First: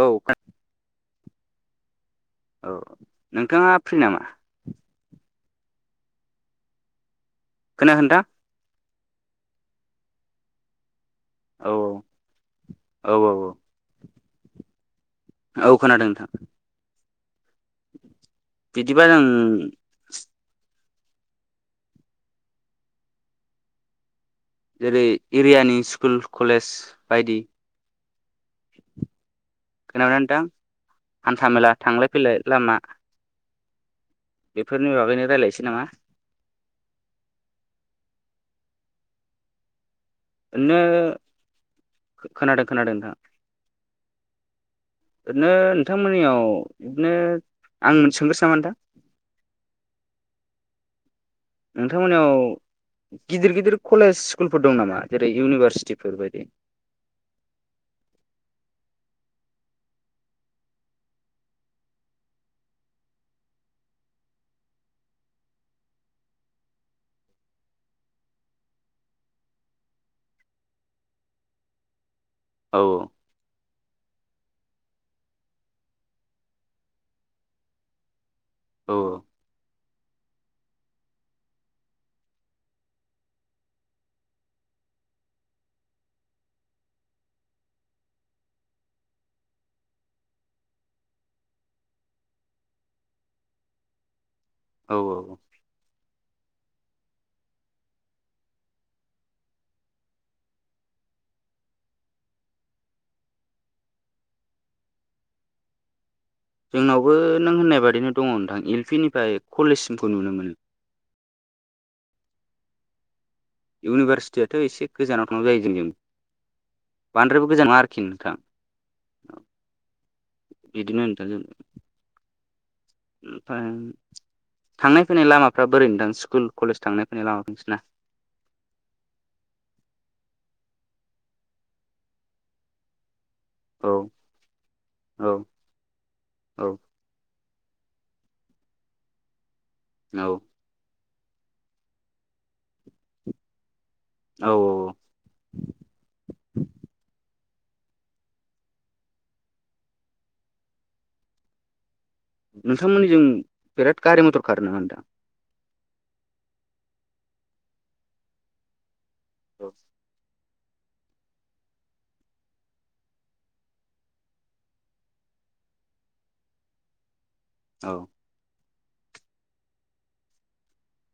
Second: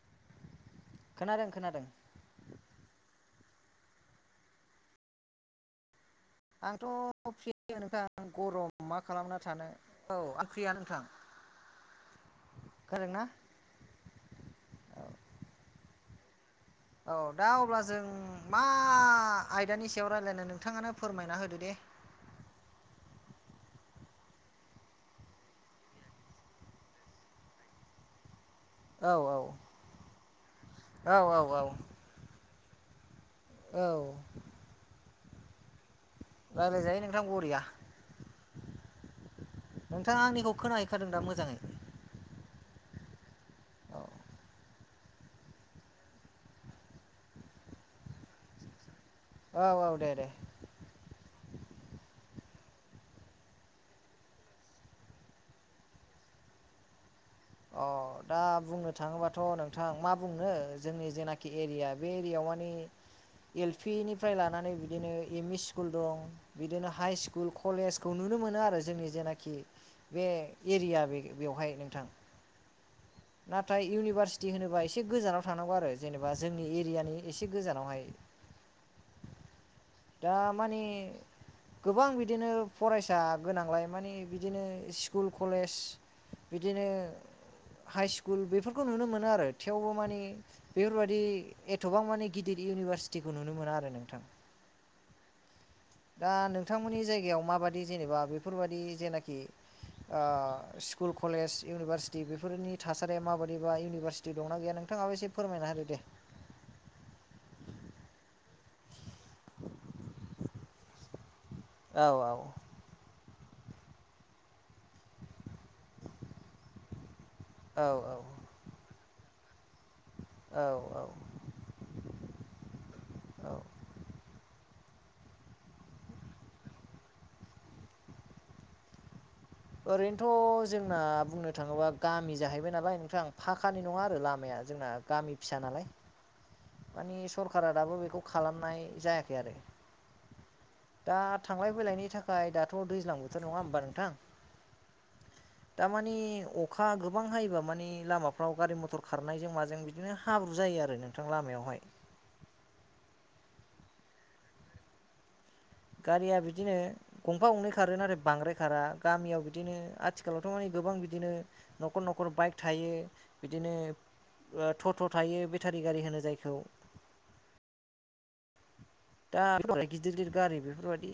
औ [inaudible] खोनादों खोनादों। औ नोंथाङा फ्रि नामा? आंथ' फ्रियो नोंथां गरम मा खालामना थानो औ आं फ्रियानो नोंथां। औ औ औ खोनादोंना औ। औ खोनादों नोंथां। औ दा अब्ला जों मा बिदिबा जों आयदानि सायाव रायज्लायनो नोंथाङानो। फोरमायना होदो दे। जेरै एरियानि स्कुल कलेज बायदि। औ औ। खोनादों ना नोंथां औ हान्था औ मेला थांलाय फैलाय लामा। औ। बेफोरनि बागैनो रायज्लायनोसै नामा? रायलायजायो नोंथां बरिया नोंथाङा आंनिखौ ओरैनो खोनाहैखादों दा मोजाङै। खोनादों खोनादों नोंथां। औ ओरैनो नोंथांमोननियाव बिदिनो आं सोंग्रोसै नामा नोंथां। औ औ दे दे। नोंथांमोननियाव गिदिर गिदिर कलेज स्कुलफोर दं नामा जेरै इउनिभारसिटिफोर बायदि। अ दा बुंनो थाङोबाथ' नोंथां मा बुंनो जोंनि जेनाखि एरिया बे एरियायाव। मानि एल पि निफ्राय लानानै बिदिनो एम इ स्कुल दं बिदिनो हाइ स्कुल कलेजखौनो। नुनो मोनो आरो जोंनि जेनाखि बे एरिया बेवहाय नोंथां। औ। नाथाय इउनिभारसिटि होनोबा एसे गोजानाव थांनांगौ आरो जेनेबा जोंनि एरियानि एसे गोजानावहाय। औ। दा मानि गोबां बिदिनो फरायसा गोनांलाय माने बिदिनो स्कुल कलेज बिदिनो हाइ स्कुल बेफोरखौ नुनो मोनो आरो थेवबो मानि बेफोरबायाददि एथबां मानि गिदिर। इउनिभारसिटिखौ नुनो मोना आरो नोंथां। औ औ। दा नोंथांमोननि जायगायाव माबादि जेनेबा बेफोरबायदि जेनाखि। ओ स्कुल कलेज इउनिभारसिटि बेफोरनि थासारिया माबायदि बा इउनिभारसिटि दंना गैया नों थाङाबो एसे फोरमायना होदो दे। जोंनावबो नों होननाय बादिनो दङ' नोंथां एल पि निफ्राय कलेजसिमखौ नुनो मोनो। औ औ। इउनिभारसिटियाथ' एसे गोजानाव थांगौ जायो जोंनियाव। बांद्रायबो गोजान नङा औ आरोखि नोंथां। औ बिदिनो नोंथां। औ ओमफ्राय थांनाय फैनाय लामाफ्रा बोरै नोंथां स्कुल कलेज थांनाय फैनाय लामाफोरा नोंसोरना? ओरैनोथ' जोंना बुंनो थाङोबा गामि जाहैबाय नालाय नोंथां। फाखानि औ नङा आरो लामाया जोंना गामि औ फिसा नालाय औ मानि। सरखारा दाबो बेखौ खालामनाय जायाखै आरो। औ। दा थांलाय फैलायनि थाखाय दाथ' दैज्लां बोथोर नङा होमबा नों थां औ औ दामानि अखा गोबां हायोबा। मानि लामाफ्राव गारि मथर खारनायजों माजों बिदिनो हाब्रु जायो आरो नोंथां लामायावहाय। नोंथांमोननिजों बिराद गारि मथर खारो नामा नोंथां? गारिया बिदिनो गंफा गंनै खारो नाथाय बांद्राय खारा गामियाव औ बिदिनो आथिखालाव। थ' मानि गोबां बिदिनो न'खर न'खर बाइक थायो बिदिनो। टट' थायो बेटारि गारि होनो जायखौ। औ। दा गिदिर गिदिर गारि बेफोरबायदि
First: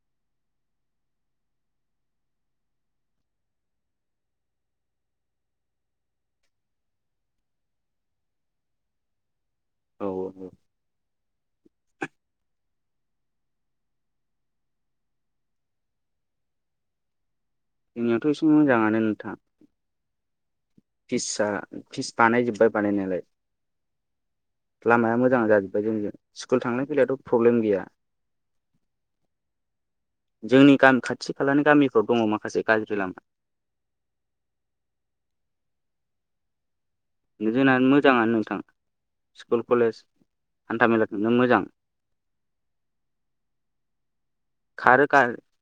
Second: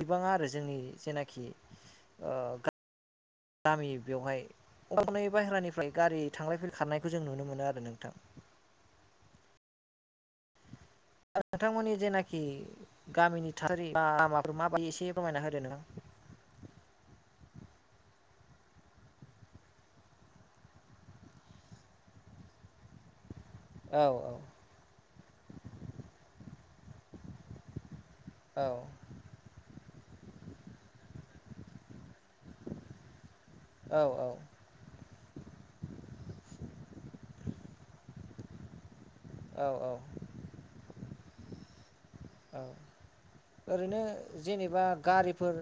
गैबाङा आरो जोंनि जेनाखि ओ गामि बेवहाय। अ हनै बाहेरानिफ्राय गारि थांलाय फैलाय खारनायखौ जों नुनो मोनो आरो नोंथां। औ औ। [unintelligible] नोंथांमोननि जेनाखि गामिनि थासारि लामाफोरा माबायदि एसे रमायना होदो नों [inaudible] जोंनियावथ एसे मोजाङानो नोंथां। फिस फिस बानायजोबबाय बानायनायालाय। औ औ। लामाया मोजां जाजोब्बाय जोंजों स्कुल थांलनाय फैलायथ प्रब्लेम गैया। औ जोंनि गामि खाथि खालानि गामि। दं माखासे गाज्रि लामा। औ जोंना मोजाङानो नोंथां। स्कुल औ औ कलेज हान्था मेलाखौनो मोजां। औ ओरैनो जेनेबा खारो खार गारिफोर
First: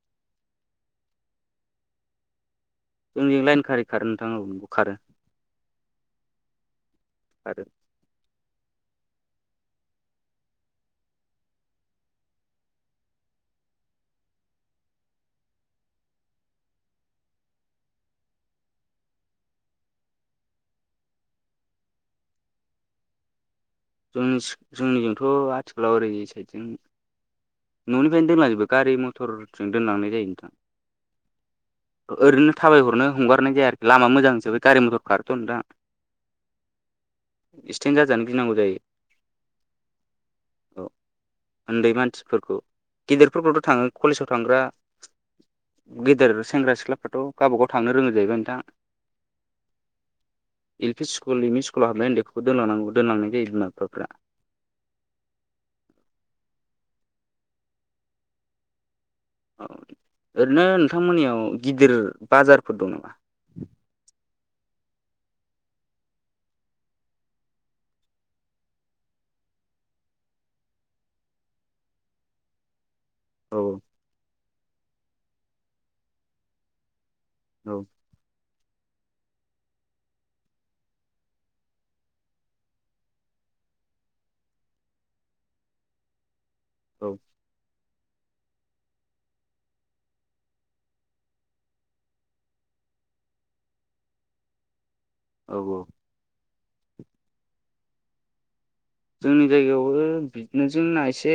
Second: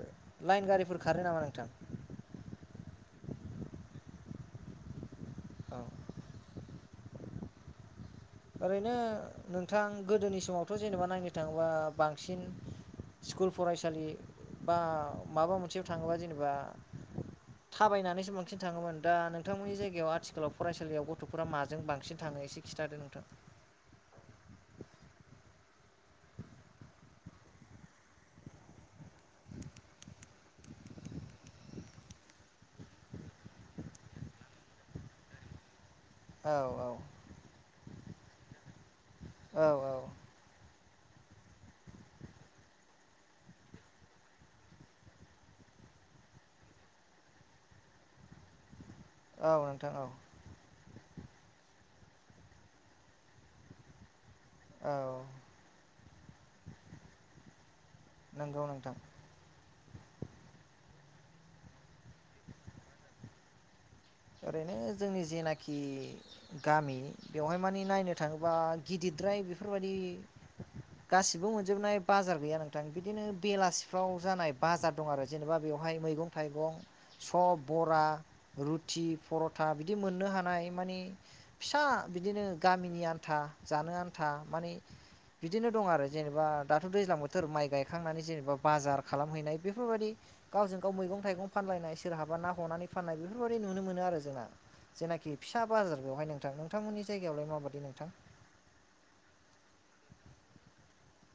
लाइन गारिफोर खारो नामा नोंथां। जोंजों लाइन गारि खारो नोंथां औ नंगौ खारो। [inaudible] आरो। ओरैनो नोंथां गोदोनि समावथ जेनेबा नायनो थाङोबा बांसिन। स्कुल फरायसालि बा माबा मोनसेयाव थाङोबा जेनेबा। थाबायनानैसो बांसिन थाङोमोन दा नोंथांमोननि जायगायाव आथिखालाव फरायसालियाव गथ'फोरा माजों बांसिन थाङो। ओ एसे खिन्थादो नोंथां। जों जोंनिजोंथ आथिखालाव ओरै साइदजों। न'निफ्रायनो दैमाजोबो गारि मथरजों दोनलांनाय जायो नोंथां। ओरैनो थाबायहरनो हंगारनाय जाया आरोखि लामा मोजां हिसाबै गारि मथर खारोथ' नोंथां। औ औ। एक्सिडेन्ट जाजानो गिनांगौ जायो। औ औ। औ उन्दै मानसिफोरखौ गेदेरफोरखौथ थाङो कलेजाव थांग्रा। गेदेर सेंग्रा सिख्लाफ्राथ गावबाागाव थांनो रोङो जाहैबाय नोंथां। औ नोंथां औ। L P school M E स्कुलाव हाबनाय उन्दैखौ दोनलांनांगौ दोनलांनाय जायो बिमा-बिफाफोरा। औ नंगौ नोंथां। औ ओरैनो नोंथांमोननियाव गिदिर बाजारफोर दं नामा। ओरैनो जोंनि जेनाखि गामि बेवहाय मानिे नायनो थाङोबा गिदिर। फ्राय बेफोरबायदि गासिबो मोनजोबनाय बाजार गैया नोंथां। बिदिनो औ बेलासिफ्राव जानाय बाजार दं आरो जेनेबा बेवहाय मैगं-थाइगं। सब औ बरा रु थि परथा बिदि मोननो हानाय माने फिसा बिदिनो गामिनि आन्था जा आनथा माने बिदिनो दं आरो जेनेबा दाथ औ दैज्लां बोथोर माइ गाय खांनानै जेनेबा बाजार खालामहैनाय बेफोरबायदि गावजों गाव मैगं थाइगं फानलायनाय सोरहाबा ना हमनानै। फाननाय बेफोरबायाददि नुनो मोनो आरो जोंना जेनाखि औ फिसा औ बाजार बेवहाय नों थां नोंथांमोननि जायगायावलाय माबायदि नोंथां। जोंनि जायगायावबो बिदिनो जोंना एसे।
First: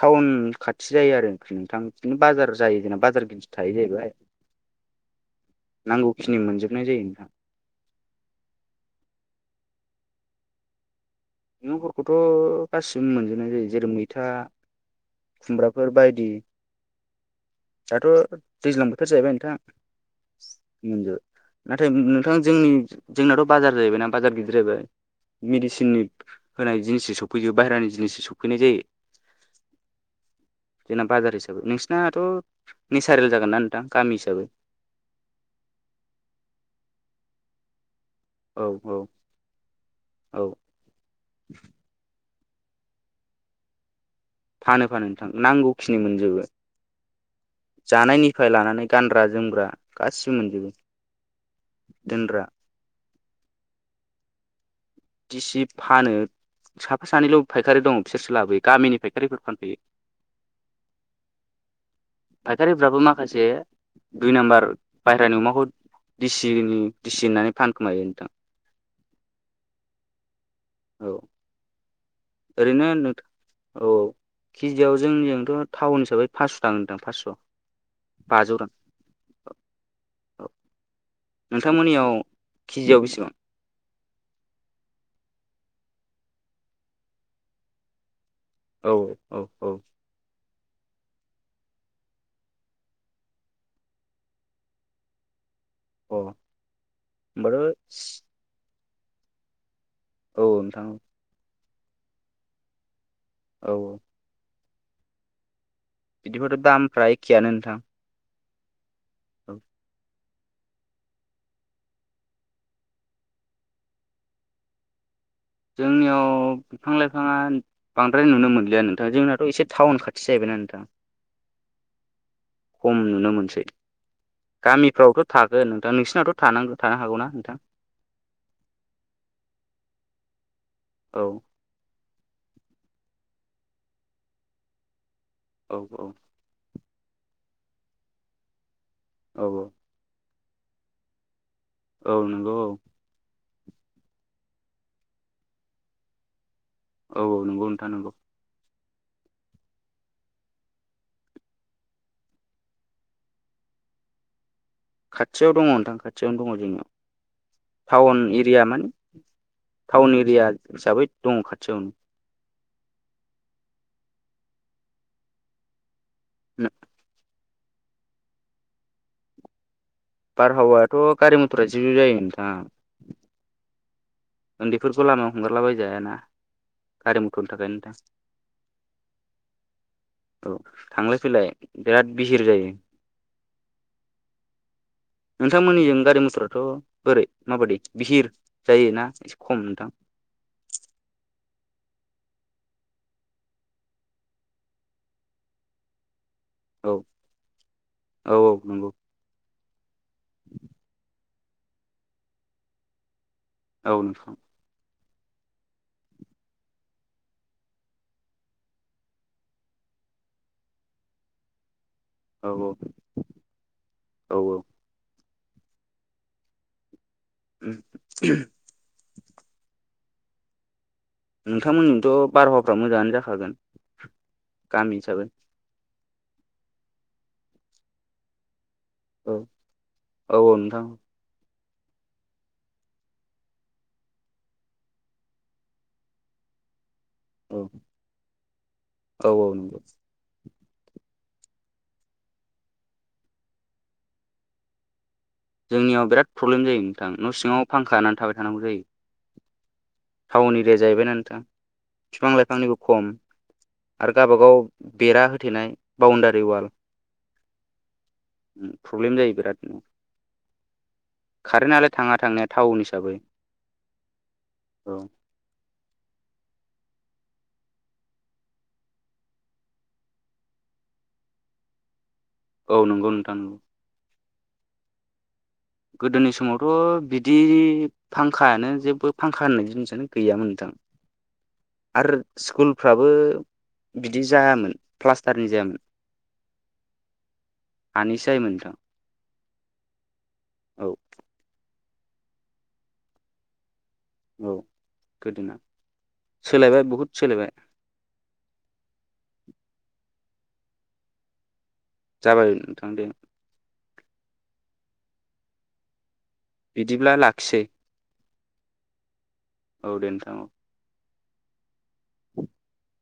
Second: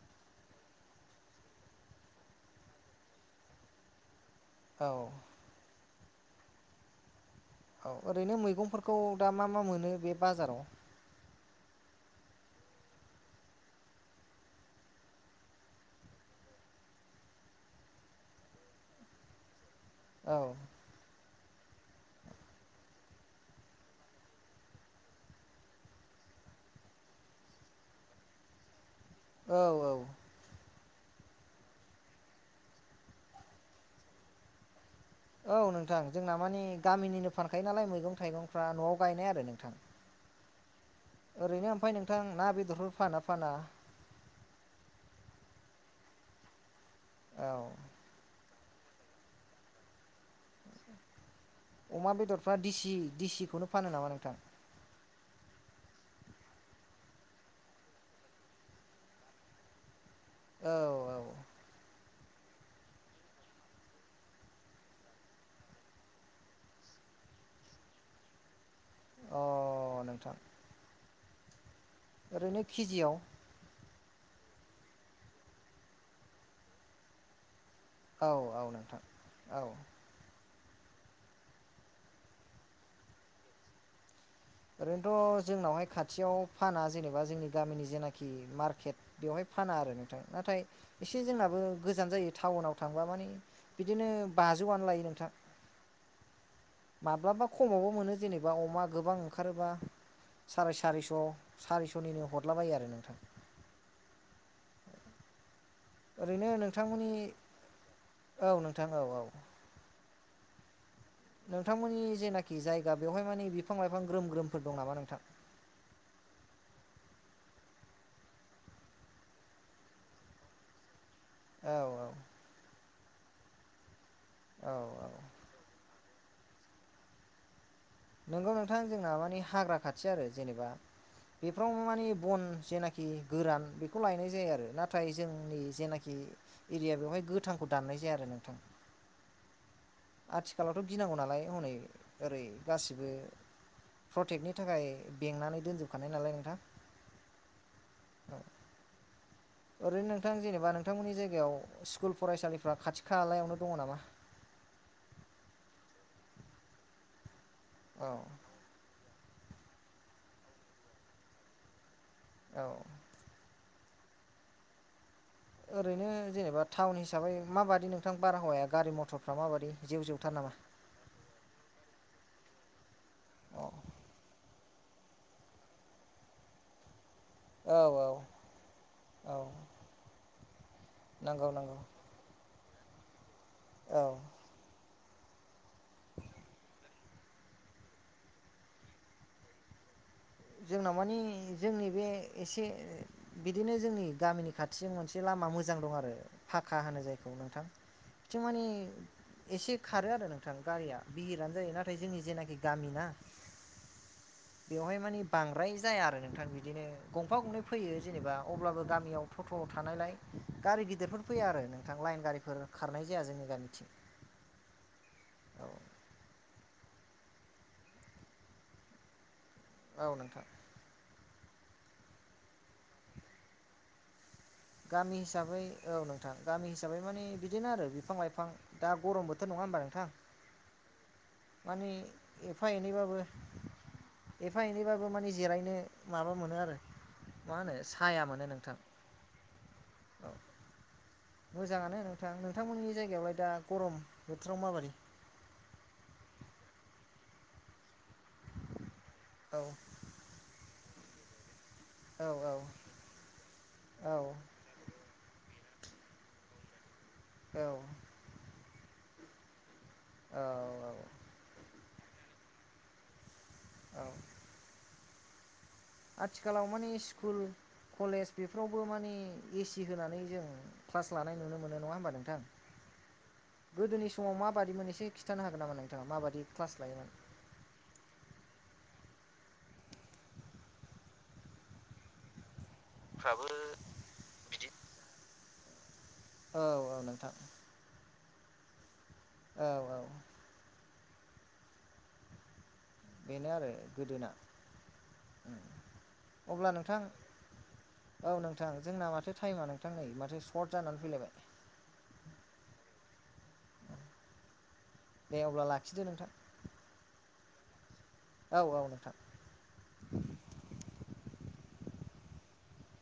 टाउन खाथि जायो आरो नोंथां बिदिनो बाजार जायो जेन बाजार गिदस थायो जाहैबाय। औ। जिखिनि मोनजोबनाय जायो नोंहा औ ओरैनो मैगंफोरखौ दा मा मा मोनो बे बाजाराव मैगंफोरखौथ गासिबो मोनजोबनाय जायो जेरै मैथा खुमब्राफोर बायदि दाथ' दैज्लां बोथोर जाहैबाय नोंथां औ मोनज नाथाय नोंथां जोंनि जोंनाथ' बाजार जाहैबाय ना बाजार गिदिर जाहैबाय। मेडिसिननि होनाय जिनिसो सफैयो बाहहेरानि जिनिसो सफैनाय जायो। औ औ। जोंना बाजार हिसाबै नोंसिनाथ' नेसारेल जागोनना नोंथां गामि हिसाबै। औ नोंथां जोंना मानि गामिनिनो फानखायो नालाय मैगं औ थाइगंफ्रा न'आव औ गायनाय आरो नोंथां औ ओरैनो ओमफ्राय नोंथां ना बेदरफोर फानो फाना फानो फानो नोंथां नांगौखिनि मोनजोबो औ। निफाय लानानै गानग्रा जोमग्रा गासिबो मोनजोबो अमा दोनग्रा बेदरफ्रा दिसि दिसिखौनो फानो नामा नोंथां। दिसि फानो। साफा सानैल' फायखारि दं बिसोरसो लाबोयो गामिनि फायखारिफोर फानफैयो। औ औ। फायखारिफ्राबो माखासे दुइ नाम्बार बायहेरानि अमाखौ दिसिनि दिसि होननानै फानखोमायो नोंथां। अ नोंथां। औ। ओरैनो केजियाव औ केजियाव जोंनिजोंथ' टाउन हिसाबै फासस' नोंथां फास्स' औ बाजौ औ रां नोंथां औ औ नोंथांमोननियाव केजियाव बेसेबां ओरैनोथ' जोंनावहाय खाथियाव फाना जेनेबा जोंनि गामिनि जेनाखि खि औ मार्केट औ बेवहाय औ फाना आरो नोंथां। नाथाय एसे जोंनाबो गोजान जायो टाउनाव थांबा माने बिदिनो बाजौआनो लायो नोंथां। अ माब्लाबा होमबाथ' खमावबो मोनो जेनेबा अमा गोबां ओंखारोबा औ साराय नोंथां औ सारिस' सारिस'निनो हदलाबायो आरो नोंथां। औ औ। ओरैनो इदिबाथ' दामफ्रा नोंथांमोननि एखेयानो नोंथां। औ नोंथां औ औ। नोंथांमोननि जेनाखि जायगा बेवहाय माने बिफां लाइफां ग्रोम ग्रोमफोर दं नामा नोंथां? जोंनियाव बिफां लाइफाङा बांद्राय नुनो मोनलिया नोंथां जोंनाथ' एसे टाउन खाथि जाहैबाय ना नोंथा। औ औ। खम नुनो मोनसै। औ औ गामिफ्रावथ' थागोन नोंथां नोंस सिनाथ' थांनागो थानो हागौना नोंथां? नोंगौ नोंथां। जोंना माने हाग्रा खाथि आरो जेनेबा औ बेफ्राव माने बन जेनाखि गोरान बेखौ लायनाय जायो आरो। नाथाय जोंनि औ औ जेनाखि इरिया बेवहाय गोथांखौ दाननाय जाया आरो नोंथां। औ औ। आथिखालावथ' गिनांगौ नालाय हनै औ ओरै नंगौ औ गासिबो प्रटेगनि थाखाय बेंनानै दोनजोब खानाय नालाय नोंथां। औ औ नोंगौ नोंथा नंगौ। ओरैनो नोंथां जेनेबा नोंथांमोननि जायगायाव स्कुल फरायसालिफ्रा खाथि खालायावनो दङ नामा? [inaudible] खाथियाव दङ नोंथां खाथियावनो दङ जोंनियाव। औ टाउन इरिया मानि टाउन इरिया हिसाबै दं खाथियावनो। औ। ओरैनो जेनेबा टाउन हिसाबै माबादि नोंथां बारहावाया गारि मथरफ्रा माबादि? जेव जेवथार नामा बारहावायाथ' गारि मथरा जिउ जिउ जायो नोंथां। औ ओन्दैफोरखौ लामायाव हंगारला बायजाया ना। गारि मथरनि थाखायनो औ नोंथां औ औ औ। थांलाय फैलाय नंगौ नंगौ बिराद बिहिर जायो। औ। नोंथांमोननिजों गारि मथराथ' बोरै माबायदि बिहिर जायोना एसे खम नोंथां? जोंनाव मानि जोंनि बे एसे बिदिनो जोंनि गामिनि खाथिजों मोनसे ला लामा मोजां दं आरो फाखा औ होनो जायखौ नोंथां। औ बिथिं औ मानि नंगौ एसे खारो आरो नोंथां गारिया बिहिरानो जायो नाथाय जोंनि जेनाखि गामिना औ नोंथां। बांद्राय जाया आरो नोंथां। बिदिनो गंफा गंनै फैयो जेनेबा अब्लाबो गामियाव टट'आव थानायलाय गारि गिदिरफोर फैया आरो नोंथां लाइन औ गारिफोर औ खारनाय जाया जोंनि गामिथिं। औ औ औ औ नोंथां। नोंथांमोननिथ' बारहावाफ्रा मोजाङानो जाखागोन। गामि हिसाबै औ नोंथां गामि हिसाबै माने बिदिनो आरो बिफां लाइफां। दा गरम औ बोथोर नङा होमबा नोंथां? औ औ नोंथां माने एफा एनैबाबो एफा एनैबाबो माने जिरायनो माबा मोनो आरो। औ मा होनो साया मोनो नोंथां औ औ नंगौ औ। मोजाङानो नोंथां। नोंथांमोननि जायगायावलाय दा गरम बोथ्राव माबारि? जोंनियाव बिराद प्रब्लेम जायो नोंथां। न' सिङाव फांखा होनानै थाबाय थानांगौ जायो। औ। टाउन एरिया जाहैबायना नोंथां। औ फिफां लाइफांनिबो खम आरो गावबागाव बेरा होथेनाय बाउन्दारि वाल औ प्रब्लेम जायो बिराद औ कारेन्टालाय थाङा थांनाय टाउन हिसाबै औ औ आथिखालाव माने स्कुल कलेज बेफोरावबो मानि एसि होनानै जों क्लास लानाय नुनो मोनो नङा होमबा नों औ नंगौ नोंथां नंगौ। समाव माबादिमोन एसे खिन्थानो हागोन नामा नोंथाङा गोदोनि माबादि क्लास समावथ' लायोमोन बिदि फांखायानो जेबो फांखा होननाय जिनिसानो गैयामोन नोंथां आरो स्कुल फ्राबो बिदि जायामोन प्लास्टारनि जायामोन। औ औ नोंथां। हानिसो जायोमोन नोंथां। औ औ औ बेनो आरो गोदोना। औ गोदोना अब्ला सोलायबाय नोंथां बहुद सोलायबाय औ नोंथां जोंना माथो टाइमानो नोंथां नै माथो सर्ट जानानै फैलायबाय। जाबाय नोंथां दे। दे अब्ला लाखिदो नोंथां। बिदिब्ला लाखिसै! औ औ नोंथां। औ दे नोंथां औ। [inaudible]